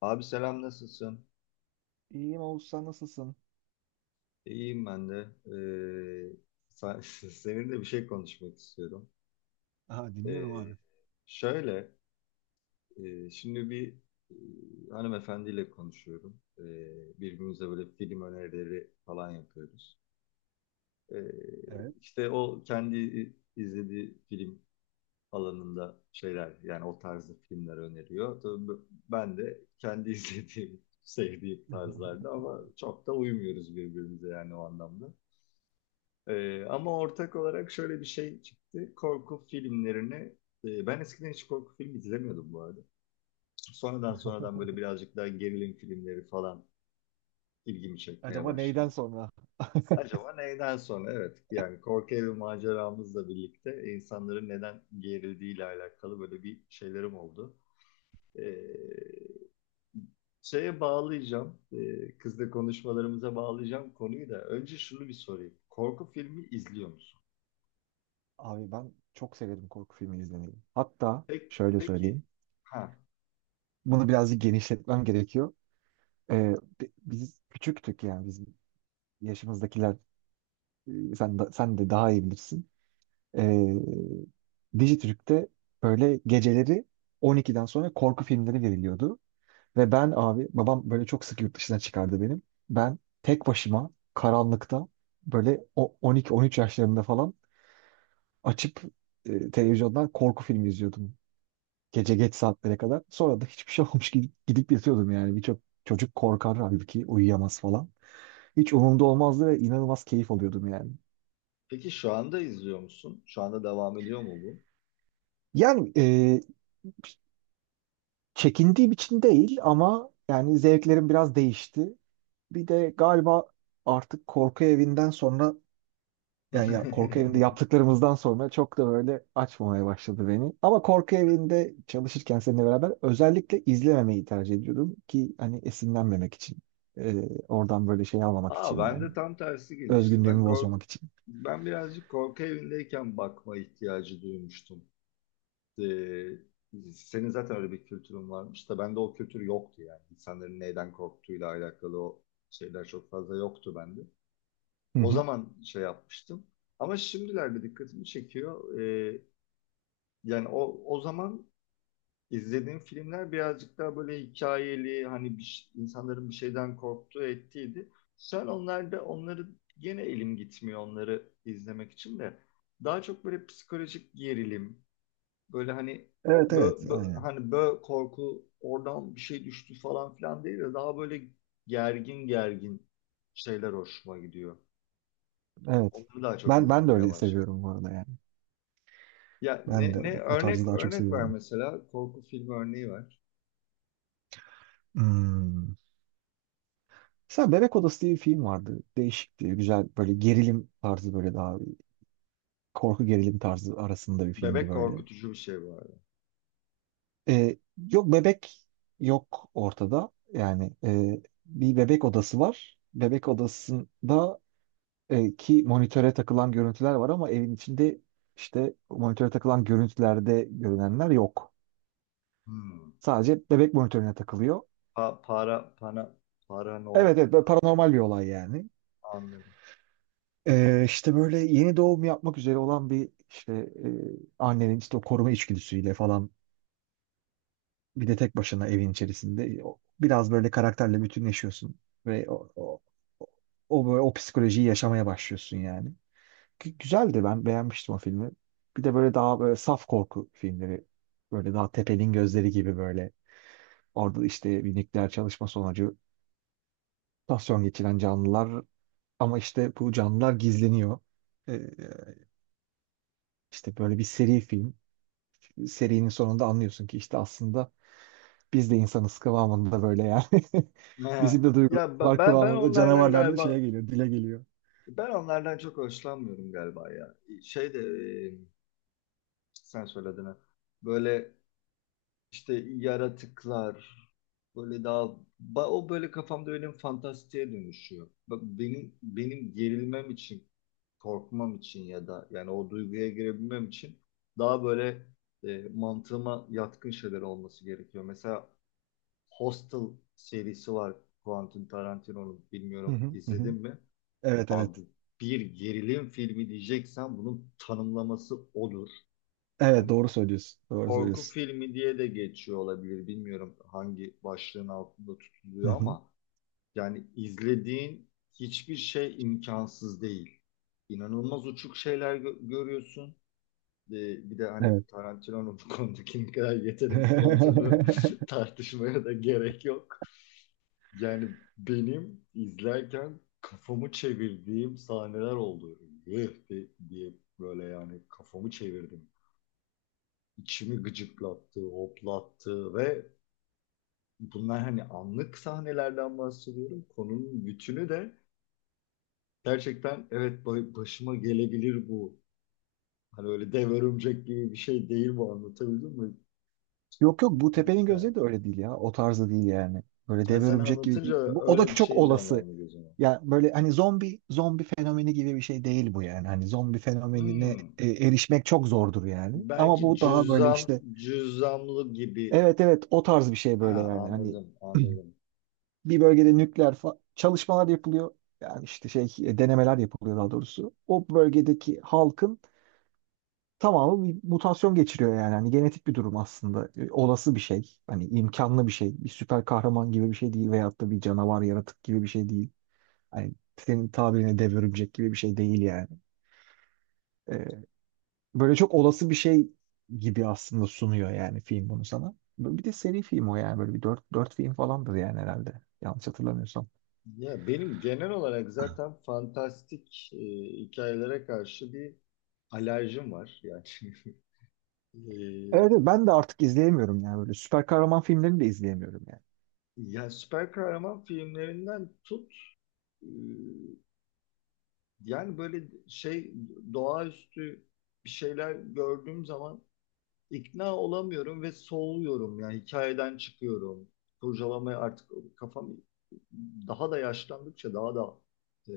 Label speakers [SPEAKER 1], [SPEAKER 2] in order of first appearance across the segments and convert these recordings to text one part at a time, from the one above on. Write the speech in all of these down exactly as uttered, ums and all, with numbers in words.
[SPEAKER 1] Abi selam nasılsın?
[SPEAKER 2] İyiyim Oğuz sen nasılsın?
[SPEAKER 1] İyiyim ben de. Ee, sen- seninle bir şey konuşmak istiyorum.
[SPEAKER 2] Aha, dinliyorum
[SPEAKER 1] Ee,
[SPEAKER 2] abi.
[SPEAKER 1] şöyle, e, şimdi bir e, hanımefendiyle konuşuyorum. Ee, birbirimize böyle film önerileri falan yapıyoruz. Ee,
[SPEAKER 2] Evet.
[SPEAKER 1] işte o kendi izlediği film alanında şeyler, yani o tarzda filmler öneriyor. Tabii b- ben de kendi izlediğim, sevdiğim tarzlarda ama çok da uymuyoruz birbirimize yani o anlamda. Ee, ama ortak olarak şöyle bir şey çıktı. Korku filmlerini, e, ben eskiden hiç korku filmi izlemiyordum bu arada. Sonradan sonradan böyle birazcık daha gerilim filmleri falan ilgimi çekmeye
[SPEAKER 2] Acaba neyden
[SPEAKER 1] başladı.
[SPEAKER 2] sonra?
[SPEAKER 1] Acaba neyden sonra? Evet, yani korku evi maceramızla birlikte insanların neden gerildiğiyle alakalı böyle bir şeylerim oldu. Ee, şeye bağlayacağım, e, kızla konuşmalarımıza bağlayacağım konuyu da. Önce şunu bir sorayım. Korku filmi izliyor musun?
[SPEAKER 2] Abi ben çok severim korku filmi izlemeyi. Hatta
[SPEAKER 1] Peki,
[SPEAKER 2] şöyle
[SPEAKER 1] peki,
[SPEAKER 2] söyleyeyim.
[SPEAKER 1] ha.
[SPEAKER 2] Bunu birazcık genişletmem gerekiyor. Ee, bi- Biz küçüktük yani bizim yaşımızdakiler e, sen de, sen de daha iyi bilirsin. Ee, Dijitürk'te böyle geceleri on ikiden sonra korku filmleri veriliyordu. Ve ben abi babam böyle çok sık yurt dışına çıkardı benim. Ben tek başıma karanlıkta böyle o on iki on üç yaşlarında falan açıp e, televizyondan korku filmi izliyordum. Gece geç saatlere kadar. Sonra da hiçbir şey olmuş gibi gidip yatıyordum yani. Birçok çocuk korkar halbuki uyuyamaz falan. Hiç umurumda olmazdı ve inanılmaz keyif alıyordum yani.
[SPEAKER 1] Peki şu anda izliyor musun? Şu anda devam ediyor mu bu?
[SPEAKER 2] Yani e, Çekindiğim için değil ama yani zevklerim biraz değişti. Bir de galiba artık korku evinden sonra yani ya, korku evinde yaptıklarımızdan sonra çok da böyle açmamaya başladı beni. Ama korku evinde çalışırken seninle beraber özellikle izlememeyi tercih ediyordum ki hani esinlenmemek için. Ee, oradan böyle şey almamak
[SPEAKER 1] Aa
[SPEAKER 2] için
[SPEAKER 1] ben
[SPEAKER 2] yani.
[SPEAKER 1] de tam tersi gelişti. Ben
[SPEAKER 2] Özgünlüğümü
[SPEAKER 1] kork
[SPEAKER 2] bozmamak için.
[SPEAKER 1] ben birazcık korku evindeyken bakma ihtiyacı duymuştum. Ee, senin zaten öyle bir kültürün varmış da bende o kültür yoktu yani. İnsanların neyden korktuğuyla alakalı o şeyler çok fazla yoktu bende.
[SPEAKER 2] Hı
[SPEAKER 1] O
[SPEAKER 2] hı.
[SPEAKER 1] zaman şey yapmıştım. Ama şimdilerde dikkatimi çekiyor. Ee, yani o o zaman İzlediğim filmler birazcık daha böyle hikayeli hani bir, insanların bir şeyden korktuğu ettiydi. Sen onlarda onları gene elim gitmiyor onları izlemek için de. Daha çok böyle psikolojik gerilim böyle hani
[SPEAKER 2] Evet
[SPEAKER 1] bö,
[SPEAKER 2] evet
[SPEAKER 1] bö-
[SPEAKER 2] aynen.
[SPEAKER 1] hani bö korku oradan bir şey düştü falan filan değil de daha böyle gergin gergin şeyler hoşuma gidiyor.
[SPEAKER 2] Evet.
[SPEAKER 1] Onları daha çok
[SPEAKER 2] Ben ben de
[SPEAKER 1] izlemeye
[SPEAKER 2] öyle
[SPEAKER 1] başladım.
[SPEAKER 2] seviyorum bu arada yani.
[SPEAKER 1] Ya
[SPEAKER 2] Ben
[SPEAKER 1] ne,
[SPEAKER 2] de o,
[SPEAKER 1] ne
[SPEAKER 2] o tarzı
[SPEAKER 1] örnek
[SPEAKER 2] daha çok
[SPEAKER 1] örnek ver,
[SPEAKER 2] seviyorum.
[SPEAKER 1] mesela korku filmi örneği ver.
[SPEAKER 2] Hmm. Mesela Bebek Odası diye bir film vardı. Değişikti. Güzel böyle gerilim tarzı böyle daha korku gerilim tarzı arasında bir filmdi
[SPEAKER 1] Bebek
[SPEAKER 2] böyle.
[SPEAKER 1] korkutucu bir şey bu arada.
[SPEAKER 2] E, Yok bebek yok ortada. Yani e, bir bebek odası var. Bebek odasında e, ki monitöre takılan görüntüler var ama evin içinde işte monitöre takılan görüntülerde görünenler yok.
[SPEAKER 1] Hmm.
[SPEAKER 2] Sadece bebek monitörüne takılıyor.
[SPEAKER 1] Pa- para para paranormal
[SPEAKER 2] Evet evet böyle
[SPEAKER 1] gibi,
[SPEAKER 2] paranormal bir olay yani.
[SPEAKER 1] anladım.
[SPEAKER 2] E, işte böyle yeni doğum yapmak üzere olan bir işte e, annenin işte o koruma içgüdüsüyle falan bir de tek başına evin içerisinde o- biraz böyle karakterle bütünleşiyorsun ve o, o o böyle o psikolojiyi yaşamaya başlıyorsun yani. Gü- Güzeldi ben beğenmiştim o filmi. Bir de böyle daha böyle saf korku filmleri. Böyle daha Tepe'nin Gözleri gibi böyle. Orada işte bir nükleer çalışma sonucu mutasyon geçiren canlılar ama işte bu canlılar gizleniyor. Ee, işte böyle bir seri film. Serinin sonunda anlıyorsun ki işte aslında biz de insanız kıvamında böyle yani.
[SPEAKER 1] He.
[SPEAKER 2] Bizim de
[SPEAKER 1] Ya
[SPEAKER 2] duygularımız
[SPEAKER 1] ben
[SPEAKER 2] var
[SPEAKER 1] ben ben
[SPEAKER 2] kıvamında
[SPEAKER 1] onlardan
[SPEAKER 2] canavarlar da
[SPEAKER 1] galiba
[SPEAKER 2] şeye geliyor, dile geliyor.
[SPEAKER 1] ben onlardan çok hoşlanmıyorum galiba ya. Şey de e, sen söyledin ha. Böyle işte yaratıklar böyle daha ba- o böyle kafamda benim fantastiğe dönüşüyor. Bak benim benim gerilmem için, korkmam için ya da yani o duyguya girebilmem için daha böyle e, mantığıma yatkın şeyler olması gerekiyor. Mesela Hostel serisi var Quentin Tarantino'nun.
[SPEAKER 2] Hı
[SPEAKER 1] Bilmiyorum
[SPEAKER 2] hı, hı
[SPEAKER 1] izledin
[SPEAKER 2] hı.
[SPEAKER 1] mi?
[SPEAKER 2] Evet
[SPEAKER 1] Abi
[SPEAKER 2] evet.
[SPEAKER 1] bir gerilim filmi diyeceksen bunun tanımlaması odur.
[SPEAKER 2] Evet
[SPEAKER 1] Hani
[SPEAKER 2] doğru söylüyorsun. Doğru
[SPEAKER 1] korku
[SPEAKER 2] söylüyorsun.
[SPEAKER 1] filmi diye de geçiyor olabilir. Bilmiyorum hangi başlığın altında
[SPEAKER 2] Hı
[SPEAKER 1] tutuluyor
[SPEAKER 2] hı.
[SPEAKER 1] ama yani izlediğin hiçbir şey imkansız değil. İnanılmaz uçuk şeyler gö- görüyorsun. Ee, bir de
[SPEAKER 2] Evet.
[SPEAKER 1] hani Tarantino'nun bu konudaki ne kadar yetenekli olduğunu tartışmaya da gerek yok. Yani benim izlerken kafamı çevirdiğim sahneler oldu. Eh de- diye böyle yani kafamı çevirdim. İçimi gıcıklattı, hoplattı ve bunlar hani anlık sahnelerden bahsediyorum. Konunun bütünü de gerçekten evet ba- başıma gelebilir bu. Hani öyle dev örümcek gibi bir şey değil bu, anlatabildim mi?
[SPEAKER 2] Yok yok, bu
[SPEAKER 1] Hiç
[SPEAKER 2] tepenin
[SPEAKER 1] yani.
[SPEAKER 2] gözleri de öyle değil ya. O tarzda değil yani. Böyle
[SPEAKER 1] Yani
[SPEAKER 2] dev
[SPEAKER 1] sen
[SPEAKER 2] örümcek gibi
[SPEAKER 1] anlatınca
[SPEAKER 2] değil. Bu, o da
[SPEAKER 1] öyle bir
[SPEAKER 2] çok
[SPEAKER 1] şey
[SPEAKER 2] olası.
[SPEAKER 1] canlandı gözüme.
[SPEAKER 2] Ya böyle hani zombi zombi fenomeni gibi bir şey değil bu yani. Hani zombi fenomenine
[SPEAKER 1] Hmm.
[SPEAKER 2] e, erişmek çok zordur yani. Ama
[SPEAKER 1] Belki
[SPEAKER 2] bu daha böyle
[SPEAKER 1] cüzdan,
[SPEAKER 2] işte
[SPEAKER 1] cüzdanlı gibi.
[SPEAKER 2] evet evet o tarz bir şey böyle
[SPEAKER 1] Ha,
[SPEAKER 2] yani. Hani
[SPEAKER 1] anladım, anladım.
[SPEAKER 2] bir bölgede nükleer fa- çalışmalar yapılıyor. Yani işte şey e, denemeler yapılıyor daha doğrusu. O bölgedeki halkın tamamı bir mutasyon geçiriyor yani. Hani genetik bir durum aslında. E, olası bir şey. Hani imkanlı bir şey. Bir süper kahraman gibi bir şey değil veyahut da bir canavar yaratık gibi bir şey değil. Hani senin tabirine dev örümcek gibi bir şey değil yani. E, Böyle çok olası bir şey gibi aslında sunuyor yani film bunu sana. Bir de seri film o yani böyle bir dört, dört film falandır yani herhalde. Yanlış hatırlamıyorsam.
[SPEAKER 1] Ya benim genel olarak zaten fantastik e, hikayelere karşı bir alerjim var. Yani e,
[SPEAKER 2] Evet evet, ben de artık izleyemiyorum yani böyle süper kahraman filmlerini de izleyemiyorum yani.
[SPEAKER 1] ya süper kahraman filmlerinden tut, e, yani böyle şey, doğaüstü bir şeyler gördüğüm zaman ikna olamıyorum ve soğuyorum. Yani hikayeden çıkıyorum. Kurcalamaya artık kafam daha da yaşlandıkça daha da e,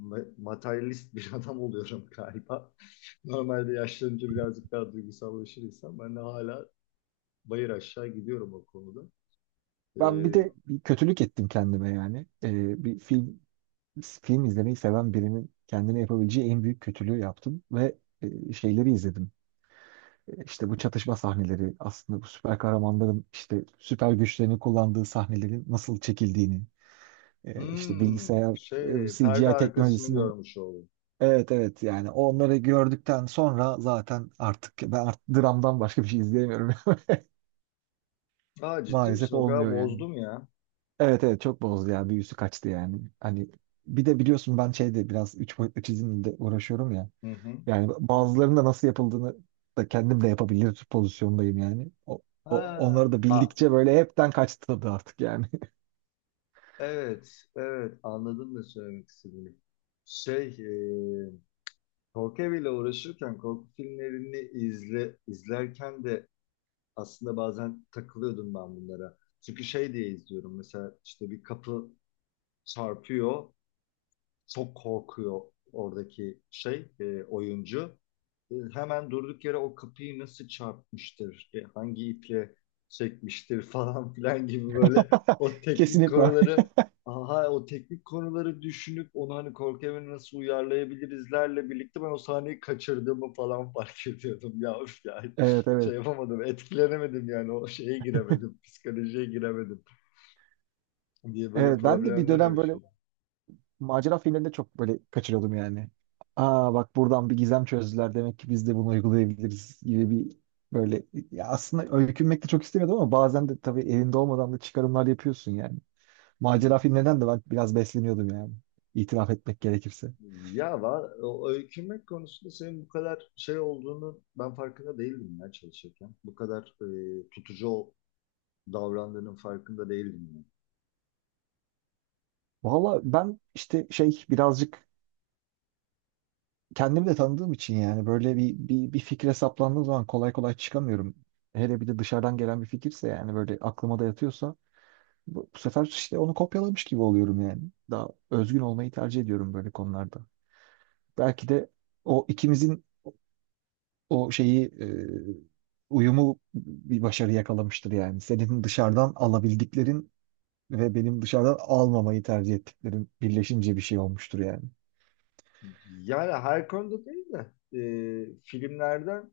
[SPEAKER 1] ma- materyalist bir adam oluyorum galiba. Normalde yaşlanınca birazcık daha duygusallaşır insan. Ben de hala bayır aşağı gidiyorum o konuda. Ee,
[SPEAKER 2] Ben bir de bir kötülük ettim kendime yani. E, bir film film izlemeyi seven birinin kendine yapabileceği en büyük kötülüğü yaptım ve e, şeyleri izledim. E, İşte bu çatışma sahneleri aslında bu süper kahramanların işte süper güçlerini kullandığı sahnelerin nasıl çekildiğini e, işte
[SPEAKER 1] hmm,
[SPEAKER 2] bilgisayar e,
[SPEAKER 1] şey,
[SPEAKER 2] C
[SPEAKER 1] perde
[SPEAKER 2] G I
[SPEAKER 1] arkasını
[SPEAKER 2] teknolojisinin
[SPEAKER 1] görmüş oldum.
[SPEAKER 2] evet evet yani onları gördükten sonra zaten artık ben artık dramdan başka bir şey izleyemiyorum.
[SPEAKER 1] Aa, ciddi misin?
[SPEAKER 2] Maalesef
[SPEAKER 1] O kadar
[SPEAKER 2] olmuyor yani.
[SPEAKER 1] bozdum ya.
[SPEAKER 2] Evet evet çok bozdu ya, büyüsü kaçtı yani. Hani bir de biliyorsun ben şeyde biraz üç boyutlu çizimle uğraşıyorum ya.
[SPEAKER 1] Hı hı.
[SPEAKER 2] Yani bazılarının da nasıl yapıldığını da kendim de yapabilir pozisyondayım yani. O,
[SPEAKER 1] Ha,
[SPEAKER 2] o- onları da
[SPEAKER 1] a,
[SPEAKER 2] bildikçe böyle hepten kaçtı tadı artık yani.
[SPEAKER 1] evet, evet. Anladım da söylemek istediğini. Şey, e, Korku eviyle uğraşırken korku filmlerini izle, izlerken de aslında bazen takılıyordum ben bunlara. Çünkü şey diye izliyorum, mesela işte bir kapı çarpıyor, çok korkuyor oradaki şey e, oyuncu. E, hemen durduk yere o kapıyı nasıl çarpmıştır, e, hangi iple çekmiştir falan filan gibi böyle o teknik
[SPEAKER 2] Kesinlikle.
[SPEAKER 1] konuları aha o teknik konuları düşünüp onu hani korku evine nasıl uyarlayabilirizlerle birlikte ben o sahneyi kaçırdığımı falan fark ediyordum ya, üf yani
[SPEAKER 2] Evet
[SPEAKER 1] şey
[SPEAKER 2] evet.
[SPEAKER 1] yapamadım, etkilenemedim yani, o şeye giremedim, psikolojiye giremedim diye böyle
[SPEAKER 2] Evet ben de bir
[SPEAKER 1] problemler
[SPEAKER 2] dönem böyle
[SPEAKER 1] oluşuyor.
[SPEAKER 2] macera filmlerinde çok böyle kaçırıyordum yani. Aa bak, buradan bir gizem çözdüler demek ki biz de bunu uygulayabiliriz gibi bir böyle ya aslında öykünmek de çok istemiyordum ama bazen de tabii elinde olmadan da çıkarımlar yapıyorsun yani. Macera filmlerinden de ben biraz besleniyordum yani. İtiraf etmek gerekirse.
[SPEAKER 1] Ya var, o öykünmek konusunda senin bu kadar şey olduğunu ben farkında değildim ya çalışırken. Bu kadar e, tutucu ol- davrandığının farkında değildim ben.
[SPEAKER 2] Valla ben işte şey birazcık kendimi de tanıdığım için yani böyle bir, bir, bir fikre saplandığım zaman kolay kolay çıkamıyorum. Hele bir de dışarıdan gelen bir fikirse yani böyle aklıma da yatıyorsa bu, bu sefer işte onu kopyalamış gibi oluyorum yani. Daha özgün olmayı tercih ediyorum böyle konularda. Belki de o ikimizin o şeyi e, uyumu bir başarı yakalamıştır yani. Senin dışarıdan alabildiklerin ve benim dışarıdan almamayı tercih ettiklerim birleşince bir şey olmuştur yani.
[SPEAKER 1] Yani her konuda değil de e, filmlerden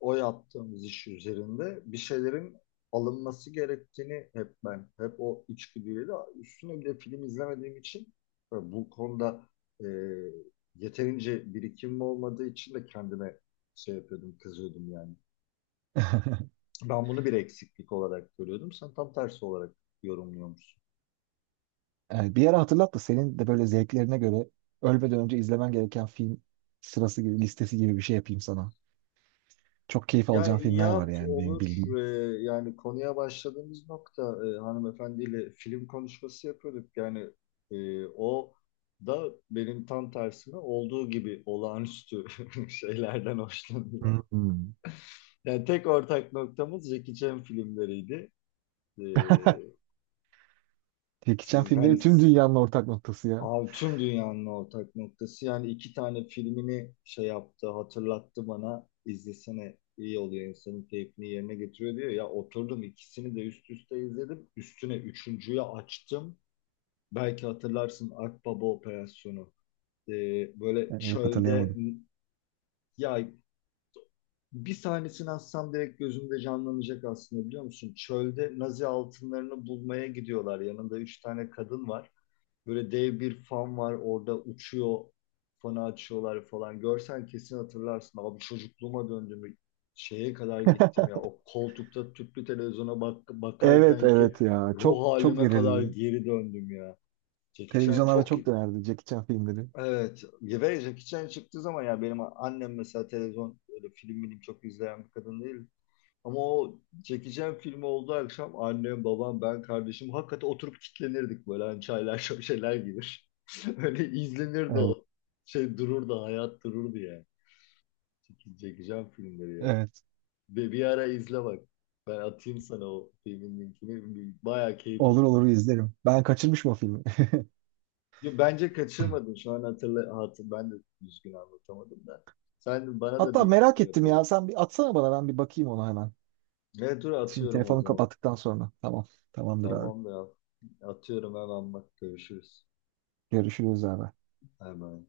[SPEAKER 1] o yaptığımız iş üzerinde bir şeylerin alınması gerektiğini hep ben, hep o içgüdüyle de, üstüne bir de film izlemediğim için e, bu konuda e, yeterince birikimim olmadığı için de kendime şey yapıyordum, kızıyordum yani. Ben bunu bir eksiklik olarak görüyordum. Sen tam tersi olarak yorumluyormuşsun.
[SPEAKER 2] Yani bir yere hatırlat da senin de böyle zevklerine göre ölmeden önce izlemen gereken film sırası gibi listesi gibi bir şey yapayım sana. Çok keyif
[SPEAKER 1] Ya
[SPEAKER 2] alacağın filmler var
[SPEAKER 1] yap,
[SPEAKER 2] yani benim
[SPEAKER 1] olur.
[SPEAKER 2] bildiğim.
[SPEAKER 1] Ee, yani konuya başladığımız nokta, e, hanımefendiyle film konuşması yapıyorduk. Yani e, o da benim tam tersime olduğu gibi olağanüstü şeylerden hoşlanıyor.
[SPEAKER 2] Hmm.
[SPEAKER 1] Yani tek ortak noktamız Jackie Chan filmleriydi. Ee,
[SPEAKER 2] Jackie Chan
[SPEAKER 1] siz hani
[SPEAKER 2] filmleri tüm dünyanın ortak noktası ya.
[SPEAKER 1] Abi tüm dünyanın ortak noktası. Yani iki tane filmini şey yaptı, hatırlattı bana. İzlesene, iyi oluyor, insanın keyfini yerine getiriyor diyor. Ya oturdum ikisini de üst üste izledim. Üstüne üçüncüyü açtım. Belki hatırlarsın, Akbaba Operasyonu. Ee, böyle
[SPEAKER 2] Yani yok,
[SPEAKER 1] çölde
[SPEAKER 2] hatırlayamadım.
[SPEAKER 1] ya, bir sahnesini atsam direkt gözümde canlanacak aslında, biliyor musun? Çölde Nazi altınlarını bulmaya gidiyorlar. Yanında üç tane kadın var. Böyle dev bir fan var orada uçuyor. Fanı açıyorlar falan. Görsen kesin hatırlarsın. Abi çocukluğuma döndüm. Şeye kadar gittim ya. O koltukta tüplü televizyona bak
[SPEAKER 2] Evet
[SPEAKER 1] bakarken ki
[SPEAKER 2] evet ya. Çok
[SPEAKER 1] ruh
[SPEAKER 2] çok
[SPEAKER 1] halime kadar
[SPEAKER 2] verirdi.
[SPEAKER 1] geri döndüm ya. Jackie Chan
[SPEAKER 2] Televizyonlarda
[SPEAKER 1] çok,
[SPEAKER 2] çok dönerdi Jackie Chan filmleri.
[SPEAKER 1] evet. Ve Jackie Chan çıktığı zaman ya, benim annem mesela televizyon öyle film bilim çok izleyen bir kadın değil. Ama o çekeceğim film olduğu akşam annem, babam, ben, kardeşim hakikaten oturup kitlenirdik böyle, hani çaylar şöşeler gibi. Öyle izlenirdi
[SPEAKER 2] Evet,
[SPEAKER 1] o. Şey dururdu, hayat dururdu ya. Çeke- Çekeceğim filmleri ya.
[SPEAKER 2] evet.
[SPEAKER 1] Ve bir ara izle bak. Ben atayım sana o filmin linkini. Bir- Bayağı keyif
[SPEAKER 2] Olur
[SPEAKER 1] aldım.
[SPEAKER 2] olur izlerim. Ben kaçırmışım o filmi.
[SPEAKER 1] Yo, bence kaçırmadın. Şu an hatırla, hatır, ben de düzgün anlatamadım da. Sen bana da
[SPEAKER 2] Hatta
[SPEAKER 1] bir
[SPEAKER 2] merak
[SPEAKER 1] şey
[SPEAKER 2] ettim
[SPEAKER 1] yapalım.
[SPEAKER 2] ya. Sen bir atsana bana, ben bir bakayım ona hemen.
[SPEAKER 1] Evet, dur
[SPEAKER 2] Şimdi
[SPEAKER 1] atıyorum o
[SPEAKER 2] telefonu
[SPEAKER 1] zaman.
[SPEAKER 2] kapattıktan sonra. Tamam. Tamamdır abi.
[SPEAKER 1] Tamam da ya. Atıyorum hemen, bak görüşürüz.
[SPEAKER 2] Görüşürüz abi.
[SPEAKER 1] Hemen.